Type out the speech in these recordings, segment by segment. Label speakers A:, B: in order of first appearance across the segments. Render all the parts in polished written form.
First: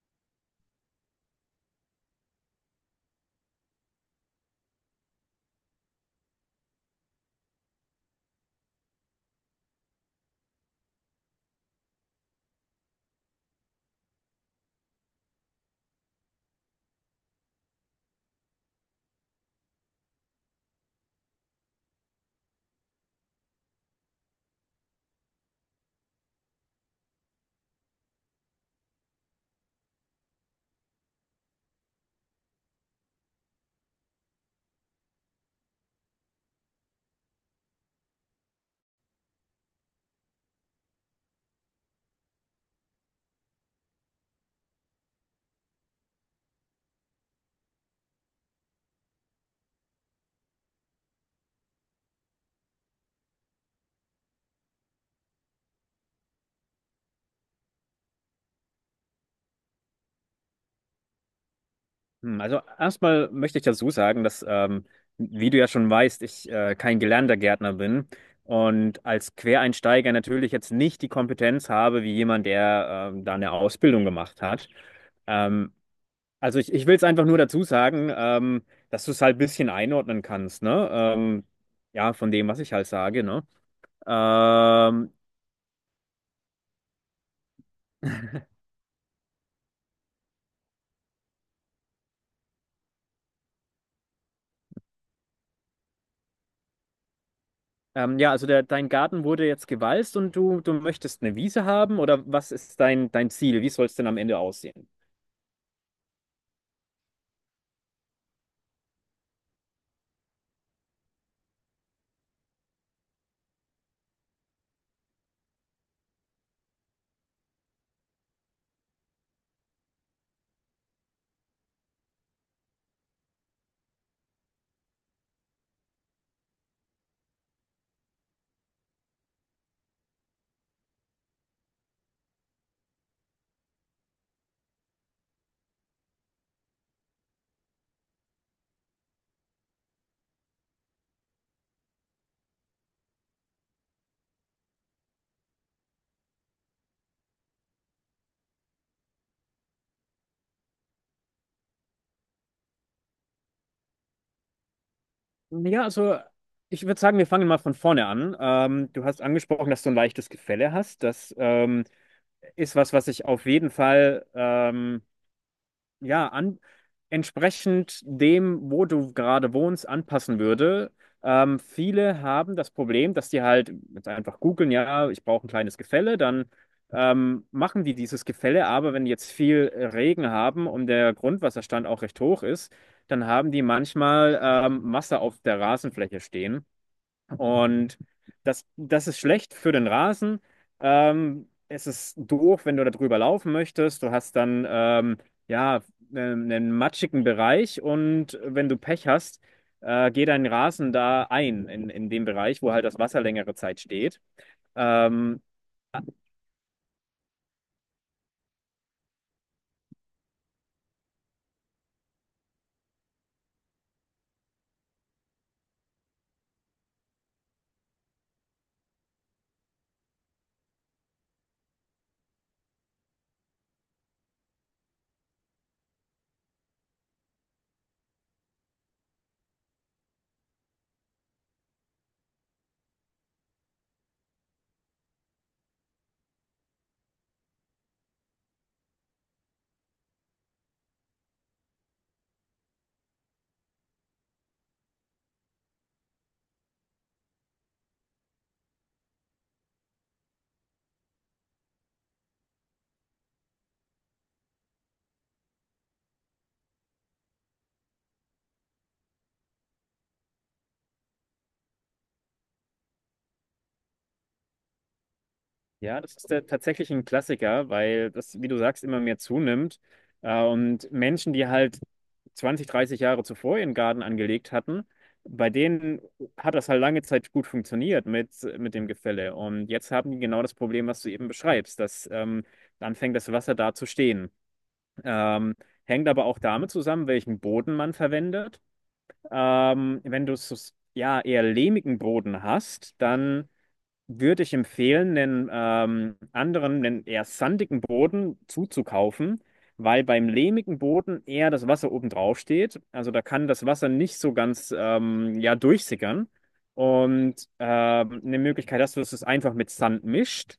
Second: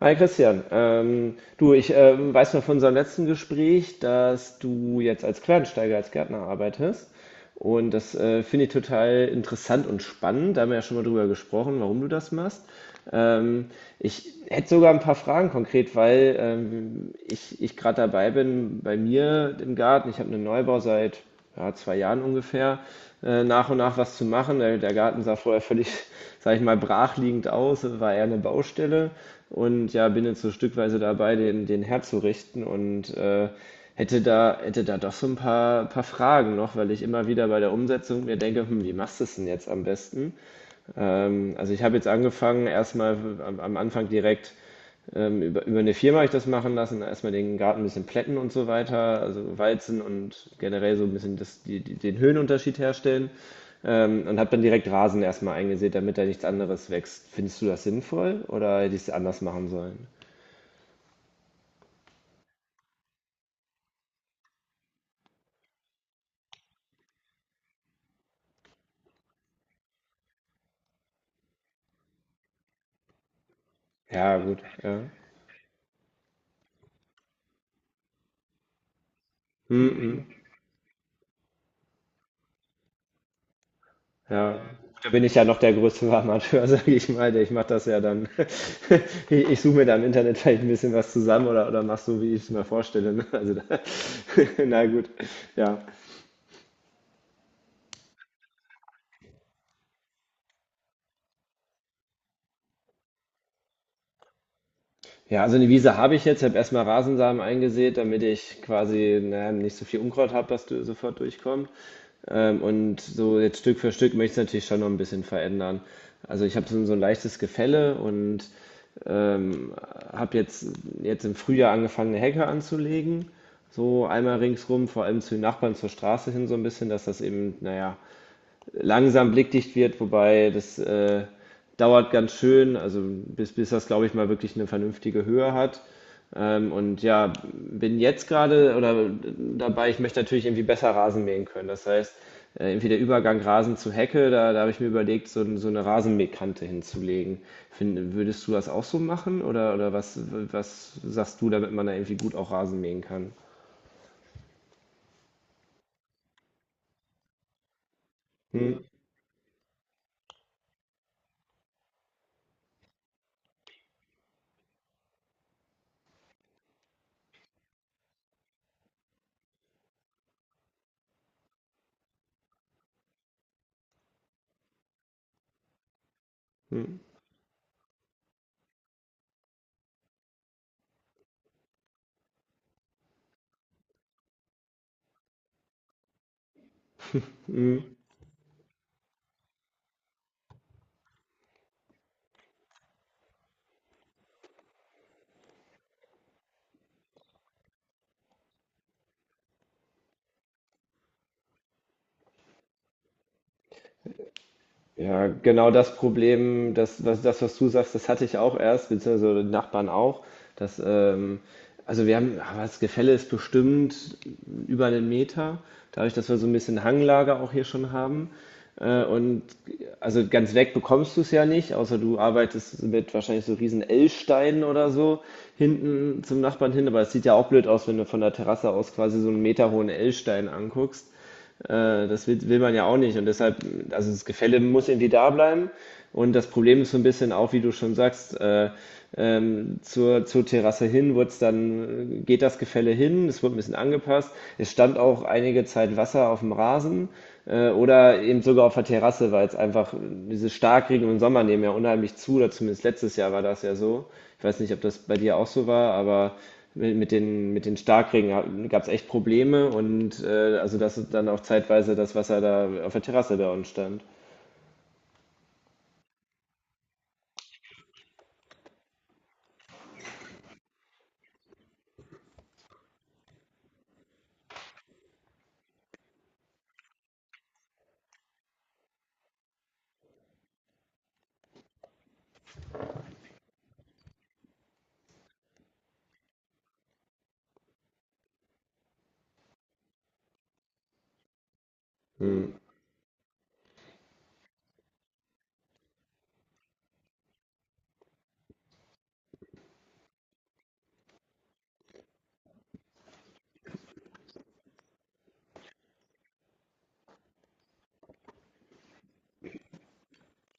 A: Hi Christian, du, ich weiß noch von unserem letzten Gespräch, dass du jetzt als Quereinsteiger, als Gärtner arbeitest. Und das finde ich total interessant und spannend. Da haben wir ja schon mal drüber gesprochen, warum du das machst. Ähm, ich hätte sogar ein paar Fragen konkret, weil ich gerade dabei bin bei mir im Garten. Ich habe einen Neubau seit ja, zwei Jahren ungefähr, nach und nach was zu machen. Der Garten sah vorher völlig, sage ich mal, brachliegend aus, es war eher eine Baustelle und ja, bin jetzt so stückweise dabei, den herzurichten und hätte da doch so ein paar, Fragen noch, weil ich immer wieder bei der Umsetzung mir denke, hm, wie machst du es denn jetzt am besten? Also ich habe jetzt angefangen, erstmal am Anfang direkt über eine Firma habe ich das machen lassen, erstmal den Garten ein bisschen plätten und so weiter, also walzen und generell so ein bisschen den Höhenunterschied herstellen. Und habe dann direkt Rasen erstmal eingesät, damit da nichts anderes wächst. Findest du das sinnvoll oder hätte ich es anders machen sollen?
B: Also erstmal möchte ich dazu sagen, dass, wie du ja schon weißt, ich kein gelernter Gärtner bin und als Quereinsteiger natürlich jetzt nicht die Kompetenz habe, wie jemand, der da eine Ausbildung
A: Ja,
B: gemacht
A: gut,
B: hat.
A: ja.
B: Ähm, also ich will es einfach nur dazu sagen, dass du es halt ein bisschen
A: Mm
B: einordnen
A: -mm.
B: kannst, ne? Ja, von dem, was ich halt sage, ne?
A: Ja, da
B: Ähm,
A: bin ich ja noch der größte Amateur, sage ich mal. Ich mache das ja dann. Ich suche mir da im Internet vielleicht ein bisschen was zusammen oder mach so, wie ich es mir vorstelle. Ne? Also da, na gut, ja.
B: ja, also dein Garten wurde jetzt gewalzt und du möchtest eine Wiese haben, oder was ist dein Ziel? Wie soll es denn am Ende aussehen?
A: Ja, also eine Wiese habe ich jetzt. Ich habe erstmal Rasensamen eingesät, damit ich quasi naja, nicht so viel Unkraut habe, dass du sofort durchkommt. Und so jetzt Stück für Stück möchte ich es natürlich schon noch ein bisschen verändern. Also ich habe so, so ein leichtes Gefälle und Ähm, habe jetzt im Frühjahr angefangen, eine Hecke anzulegen. So einmal ringsrum, vor allem zu den Nachbarn zur Straße hin so ein bisschen, dass das eben, naja, langsam blickdicht wird, wobei das dauert ganz schön, also bis das, glaube ich, mal wirklich eine vernünftige Höhe hat. Und ja, bin jetzt gerade oder dabei, ich möchte natürlich irgendwie besser Rasen mähen können. Das heißt, irgendwie der Übergang Rasen zu Hecke, da habe ich mir überlegt, so, so eine Rasenmähkante hinzulegen. Würdest du das auch so machen oder was, sagst du, damit man da irgendwie gut auch Rasen mähen kann?
B: Ja, also ich würde sagen, wir fangen mal von vorne an.
A: Hm?
B: Du hast angesprochen, dass du ein leichtes Gefälle hast. Das ist was, was ich auf jeden Fall ja, entsprechend dem, wo du gerade wohnst, anpassen würde. Viele haben das Problem, dass die halt jetzt einfach googeln, ja, ich brauche ein kleines Gefälle, dann
A: Hm?
B: machen die dieses Gefälle, aber wenn die jetzt viel Regen haben und der Grundwasserstand auch recht hoch ist, dann haben die manchmal Masse auf der Rasenfläche stehen. Und das ist schlecht für den Rasen. Es ist doof, wenn du da drüber laufen möchtest. Du hast dann ja einen matschigen Bereich, und wenn du Pech hast, geht dein Rasen da ein, in dem Bereich, wo halt das Wasser längere Zeit steht.
A: Ja,
B: Ähm,
A: genau das Problem, das, was du sagst, das hatte ich auch erst, beziehungsweise die Nachbarn auch. Dass, also wir haben, aber das Gefälle ist bestimmt über einen Meter, dadurch, dass wir so ein bisschen Hanglage auch hier schon haben. Und also ganz weg bekommst du es ja nicht, außer du arbeitest mit wahrscheinlich so riesen L-Steinen oder so hinten zum Nachbarn hin. Aber es sieht ja auch blöd aus, wenn du von der Terrasse aus quasi so einen meterhohen L-Stein anguckst. Will man ja auch nicht. Und deshalb, also das Gefälle muss irgendwie da bleiben. Und das Problem ist so ein bisschen auch, wie du schon sagst, zur Terrasse hin wird's dann, geht das Gefälle hin, es wurde ein bisschen angepasst. Es stand auch einige Zeit Wasser auf dem Rasen oder eben sogar auf der Terrasse, weil es einfach diese Starkregen im Sommer nehmen ja unheimlich zu, oder zumindest letztes Jahr war das ja so. Ich weiß nicht, ob das bei dir auch so war, aber mit den Starkregen gab es echt Probleme und also dass dann auch zeitweise das Wasser da auf der Terrasse bei uns stand.
B: Ja, das ist tatsächlich ein Klassiker, weil das, wie du sagst, immer mehr zunimmt. Und Menschen, die halt 20, 30 Jahre zuvor ihren Garten angelegt hatten, bei denen hat das halt lange Zeit gut funktioniert mit dem Gefälle. Und jetzt haben die genau das Problem, was du eben beschreibst, dass anfängt das Wasser da zu stehen. Ähm, hängt aber auch damit zusammen, welchen Boden man verwendet. Wenn du es ja eher lehmigen Boden
A: Hm.
B: hast, dann würde ich empfehlen, einen einen eher sandigen Boden zuzukaufen, weil beim lehmigen Boden eher das Wasser oben drauf steht. Also da kann das Wasser nicht so ganz ja, durchsickern. Und eine Möglichkeit hast du, dass du es einfach mit Sand mischt.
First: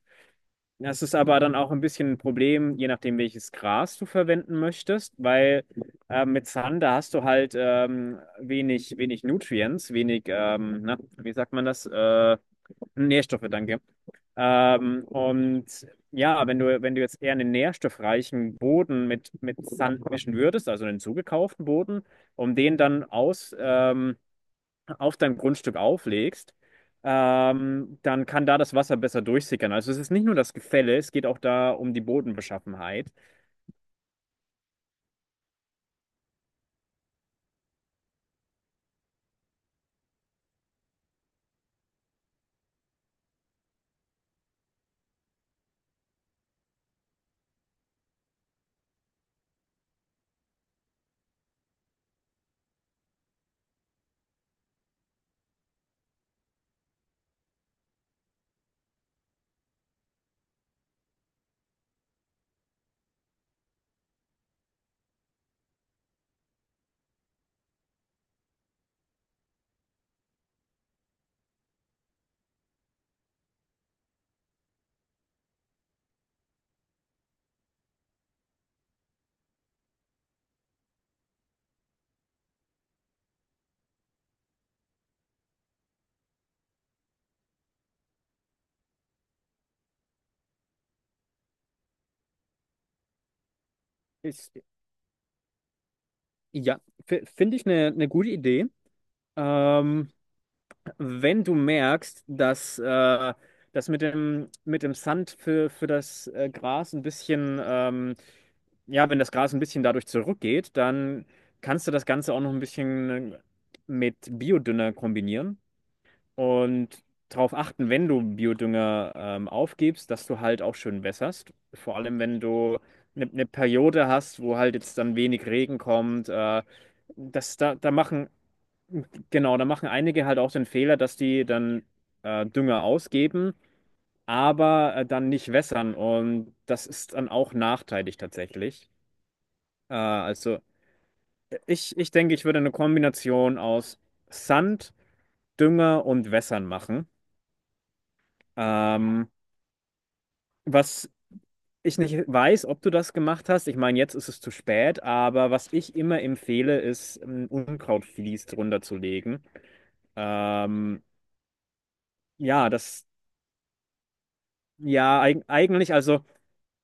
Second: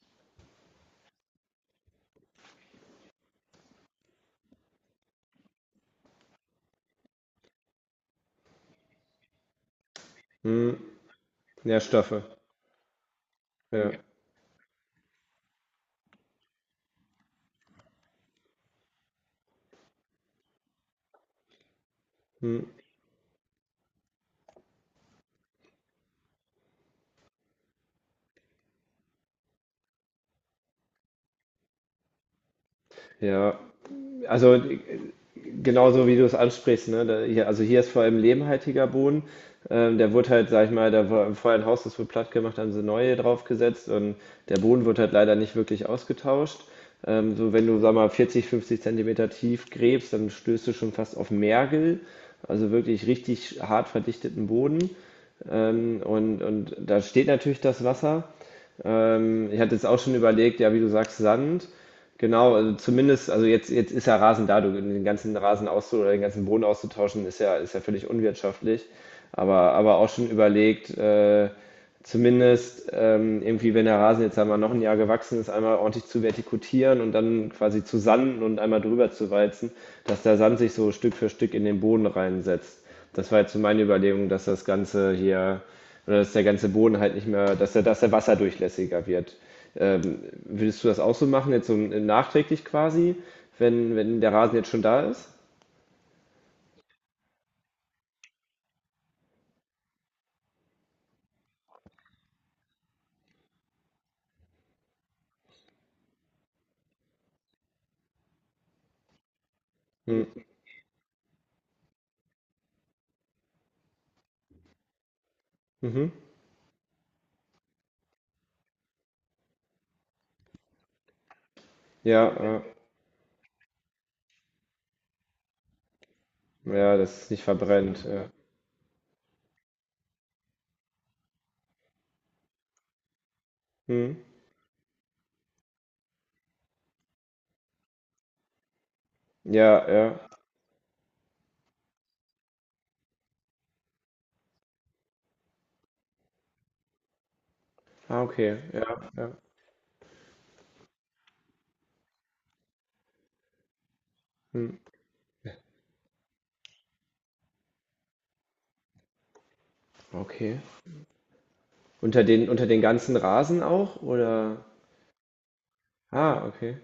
B: Das ist aber dann auch ein bisschen ein Problem, je nachdem, welches Gras du verwenden möchtest, weil mit Sand, da hast du halt wenig Nutrients, wenig,
A: Hm.
B: na, wie sagt man das?
A: Nährstoffe.
B: Nährstoffe, danke.
A: Ja.
B: Und ja, wenn du jetzt eher einen nährstoffreichen Boden mit Sand mischen würdest, also einen zugekauften Boden, um
A: Hm.
B: den dann auf dein Grundstück auflegst, dann kann da das Wasser besser durchsickern. Also es ist nicht nur das Gefälle, es geht auch da um die Bodenbeschaffenheit.
A: Ja. Also genauso wie du es ansprichst, ne? Da, hier, also hier ist vor allem lehmhaltiger Boden. Der wurde halt, sag ich mal, da war vorher ein Haus, das wurde platt gemacht, haben sie neue draufgesetzt und der Boden wird halt leider nicht wirklich ausgetauscht. So wenn du, sag mal, 40, 50 Zentimeter tief gräbst, dann stößt du schon fast auf Mergel, also wirklich richtig hart verdichteten Boden. Und da steht natürlich das Wasser. Ich hatte jetzt auch schon überlegt, ja, wie du sagst, Sand. Genau, also zumindest, also jetzt ist ja Rasen da, du, den ganzen Rasen auszu oder den ganzen Boden auszutauschen, ist ja völlig unwirtschaftlich. Aber auch schon überlegt, zumindest irgendwie, wenn der Rasen jetzt einmal noch ein Jahr gewachsen ist, einmal ordentlich zu vertikutieren und dann quasi zu sanden und einmal drüber zu walzen, dass der Sand sich so Stück für Stück in den Boden reinsetzt. Das war jetzt so meine Überlegung, dass das Ganze hier, oder dass der ganze Boden halt nicht mehr, dass der wasserdurchlässiger wird. Würdest du das auch so machen, jetzt so nachträglich quasi, wenn der
B: Ist,
A: Rasen jetzt schon da ist?
B: ja, finde ich eine gute Idee. Ähm, wenn du merkst, dass das mit dem Sand für das Gras ein bisschen, ja, wenn das Gras ein bisschen dadurch
A: Hm.
B: zurückgeht, dann kannst du das Ganze auch noch ein bisschen mit Biodünger kombinieren
A: Mhm.
B: und darauf achten, wenn du Biodünger aufgibst, dass du halt auch schön wässerst. Vor allem,
A: Ja,
B: wenn
A: äh,
B: du eine Periode hast, wo halt jetzt dann wenig Regen kommt.
A: ja, dass es nicht
B: Das, da, da
A: verbrennt. Ja,
B: machen Genau, da machen einige halt auch den Fehler, dass die dann Dünger ausgeben,
A: hm.
B: aber dann nicht wässern, und das ist dann auch nachteilig tatsächlich.
A: Ja, ja.
B: Also ich denke, ich würde eine Kombination aus Sand, Dünger und Wässern machen.
A: Ah, okay. Ja,
B: Ähm,
A: ja.
B: was ich nicht weiß, ob du das gemacht hast, ich meine, jetzt ist es zu
A: Hm.
B: spät, aber was ich immer empfehle, ist ein Unkrautvlies drunter zu legen.
A: Okay.
B: Ähm,
A: Unter
B: ja,
A: den
B: das,
A: ganzen Rasen auch, oder?
B: ja, eigentlich, also.
A: Ah, okay.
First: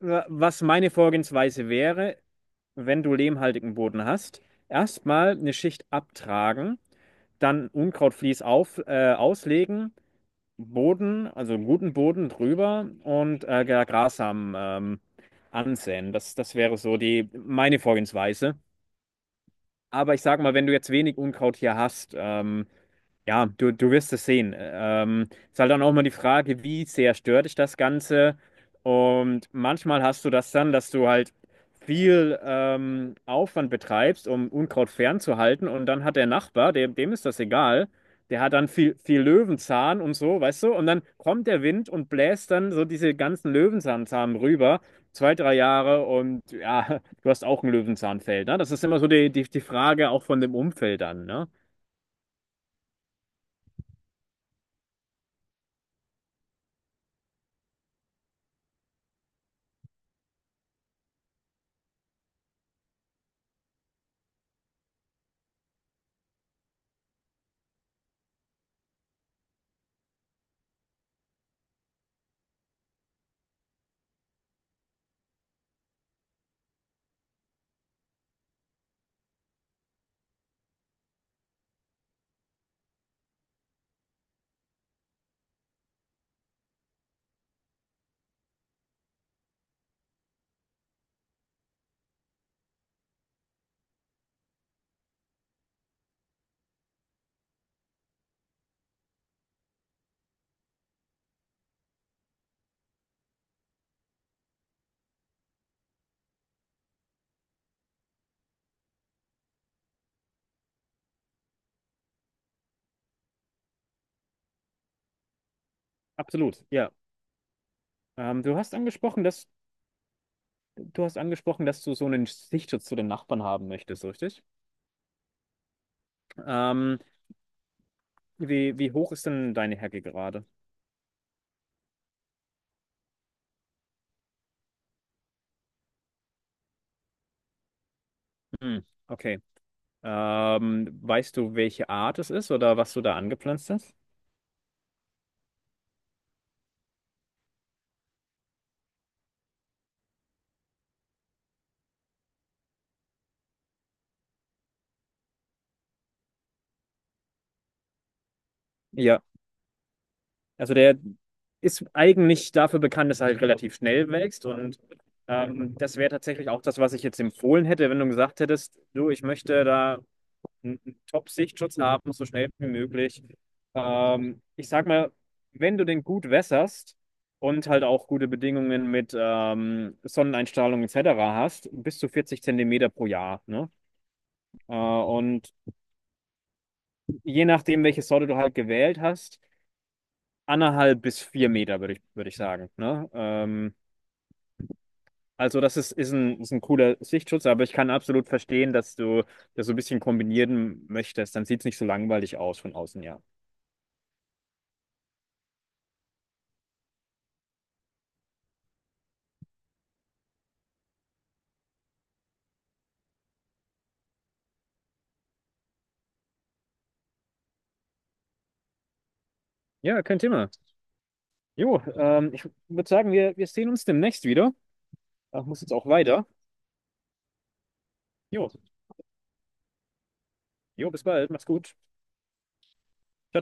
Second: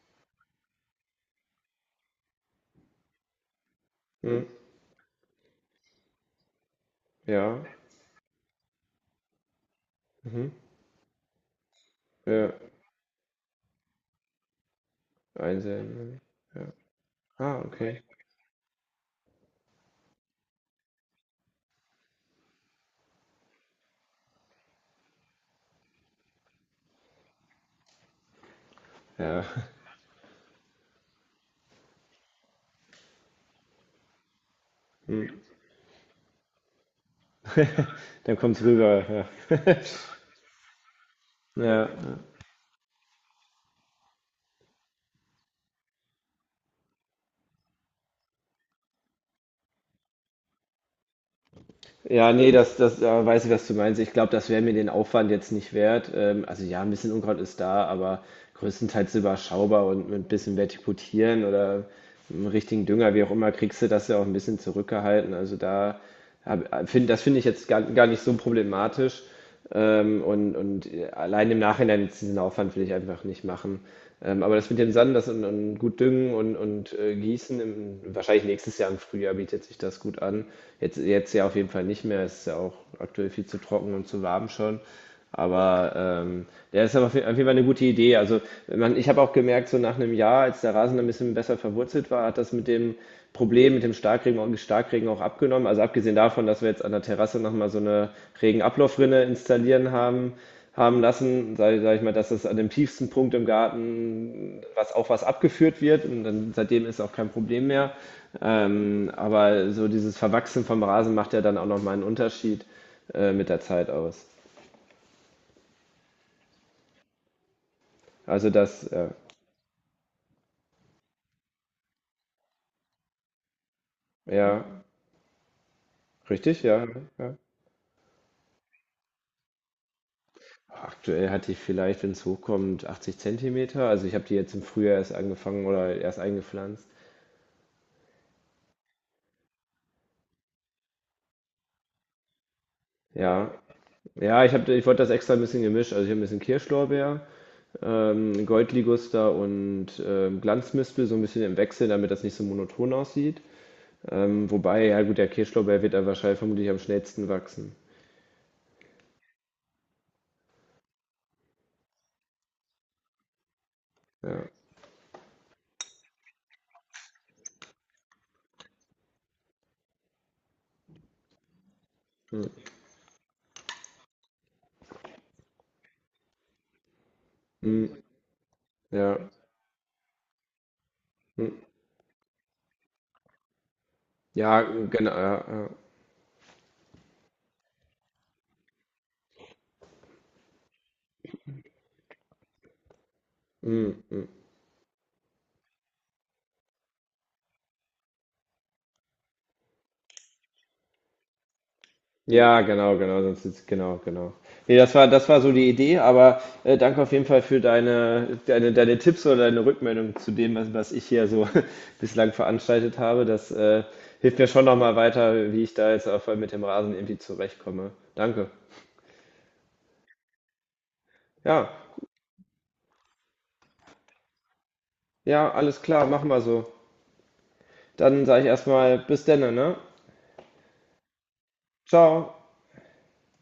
B: Was meine Vorgehensweise wäre, wenn du lehmhaltigen Boden hast,
A: Hm.
B: erstmal eine Schicht abtragen,
A: Ja.
B: dann Unkrautvlies auslegen,
A: Mhm.
B: Boden, also einen guten Boden
A: Ja.
B: drüber und Grassamen ansäen.
A: Einsehen.
B: Das
A: Ja.
B: wäre so die
A: Ah,
B: meine
A: okay.
B: Vorgehensweise. Aber ich sag mal, wenn du jetzt wenig Unkraut hier hast, ja, du wirst es sehen. Ist halt dann auch mal die Frage, wie sehr stört dich das Ganze?
A: Ja,
B: Und manchmal hast du das dann, dass du halt viel Aufwand betreibst, um Unkraut
A: hm.
B: fernzuhalten. Und dann hat der Nachbar, dem ist das egal,
A: Dann
B: der hat
A: kommt's
B: dann viel
A: rüber.
B: Löwenzahn und so, weißt du? Und dann kommt der
A: Ja,
B: Wind und
A: ja.
B: bläst dann so diese ganzen Löwenzahnsamen rüber, zwei, drei Jahre. Und ja, du hast auch ein Löwenzahnfeld, ne? Das ist immer so die Frage auch von dem Umfeld an, ne?
A: Ja, nee, das weiß ich, was du meinst. Ich glaube, das wäre mir den Aufwand jetzt nicht wert. Also ja, ein bisschen Unkraut ist da, aber größtenteils überschaubar und mit ein bisschen Vertikutieren oder einem richtigen Dünger, wie auch immer, kriegst du das ja auch ein bisschen zurückgehalten. Also das finde ich jetzt gar nicht so problematisch. Und allein im Nachhinein jetzt diesen Aufwand will ich einfach nicht machen. Aber das mit dem Sand, und gut düngen und gießen, im, wahrscheinlich nächstes Jahr im Frühjahr bietet sich das gut an. Jetzt ja auf jeden Fall nicht mehr, es ist ja auch aktuell viel zu trocken und zu warm schon. Aber ähm, ja, ist aber auf jeden Fall eine gute Idee. Also man, ich habe auch gemerkt, so nach einem Jahr, als der Rasen ein bisschen besser verwurzelt war, hat das mit dem Problem, mit dem Starkregen, Starkregen auch abgenommen. Also abgesehen davon, dass wir jetzt an der Terrasse nochmal so eine Regenablaufrinne haben lassen, sag ich mal, dass das an dem tiefsten Punkt im Garten was abgeführt wird und dann seitdem ist auch kein Problem mehr. Aber so dieses Verwachsen vom Rasen macht ja dann auch nochmal einen Unterschied mit der Zeit aus.
B: Absolut, ja. Ähm,
A: Also
B: du hast
A: das,
B: angesprochen, dass du hast angesprochen, dass du so einen Sichtschutz zu den Nachbarn haben möchtest, richtig?
A: ja, richtig, ja,
B: Ähm,
A: ja.
B: wie hoch ist denn deine Hecke gerade?
A: Aktuell hatte ich vielleicht, wenn es hochkommt, 80 Zentimeter. Also ich habe die jetzt im Frühjahr erst angefangen oder erst eingepflanzt.
B: Hm, okay. Weißt du, welche Art es ist oder was du da
A: Ja,
B: angepflanzt hast?
A: ja, ich wollte das extra ein bisschen gemischt. Also ich habe ein bisschen Kirschlorbeer, Goldliguster und Glanzmispel so ein bisschen im Wechsel, damit das nicht so monoton aussieht. Wobei, ja gut, der Kirschlorbeer wird da wahrscheinlich vermutlich am schnellsten wachsen.
B: Ja, also der ist eigentlich dafür bekannt, dass er halt relativ schnell wächst,
A: Ja,
B: und das wäre tatsächlich auch das, was ich jetzt empfohlen hätte, wenn du gesagt hättest: du, ich möchte da einen Top-Sichtschutz haben, so
A: hm,
B: schnell wie möglich. Ich sag mal, wenn du den gut wässerst und halt
A: hm,
B: auch gute Bedingungen mit
A: ja,
B: Sonneneinstrahlung etc. hast,
A: hm,
B: bis zu 40 Zentimeter pro Jahr. Ne?
A: ja, genau, ja,
B: Und
A: ja,
B: je nachdem, welche Sorte du halt gewählt hast, 1,5 bis 4 Meter, würde ich sagen. Ne?
A: hm, hm.
B: Also das ist ein cooler Sichtschutz, aber ich kann absolut verstehen, dass du das so ein bisschen kombinieren möchtest. Dann sieht es nicht so langweilig aus
A: Ja,
B: von
A: genau,
B: außen, ja.
A: genau, sonst ist, genau, genau. Nee, das war so die Idee, aber danke auf jeden Fall für deine Tipps oder deine Rückmeldung zu dem, was ich hier so bislang veranstaltet habe. Das hilft mir schon nochmal weiter, wie ich da jetzt mit dem Rasen irgendwie zurechtkomme. Danke.
B: Ja, kein Thema.
A: Ja,
B: Jo, ich würde sagen, wir sehen uns demnächst wieder. Ich
A: ja,
B: muss jetzt
A: alles
B: auch
A: klar,
B: weiter.
A: machen wir so. Dann sage ich
B: Jo,
A: erstmal bis denne, ne?
B: jo, bis bald. Mach's gut.
A: Ciao.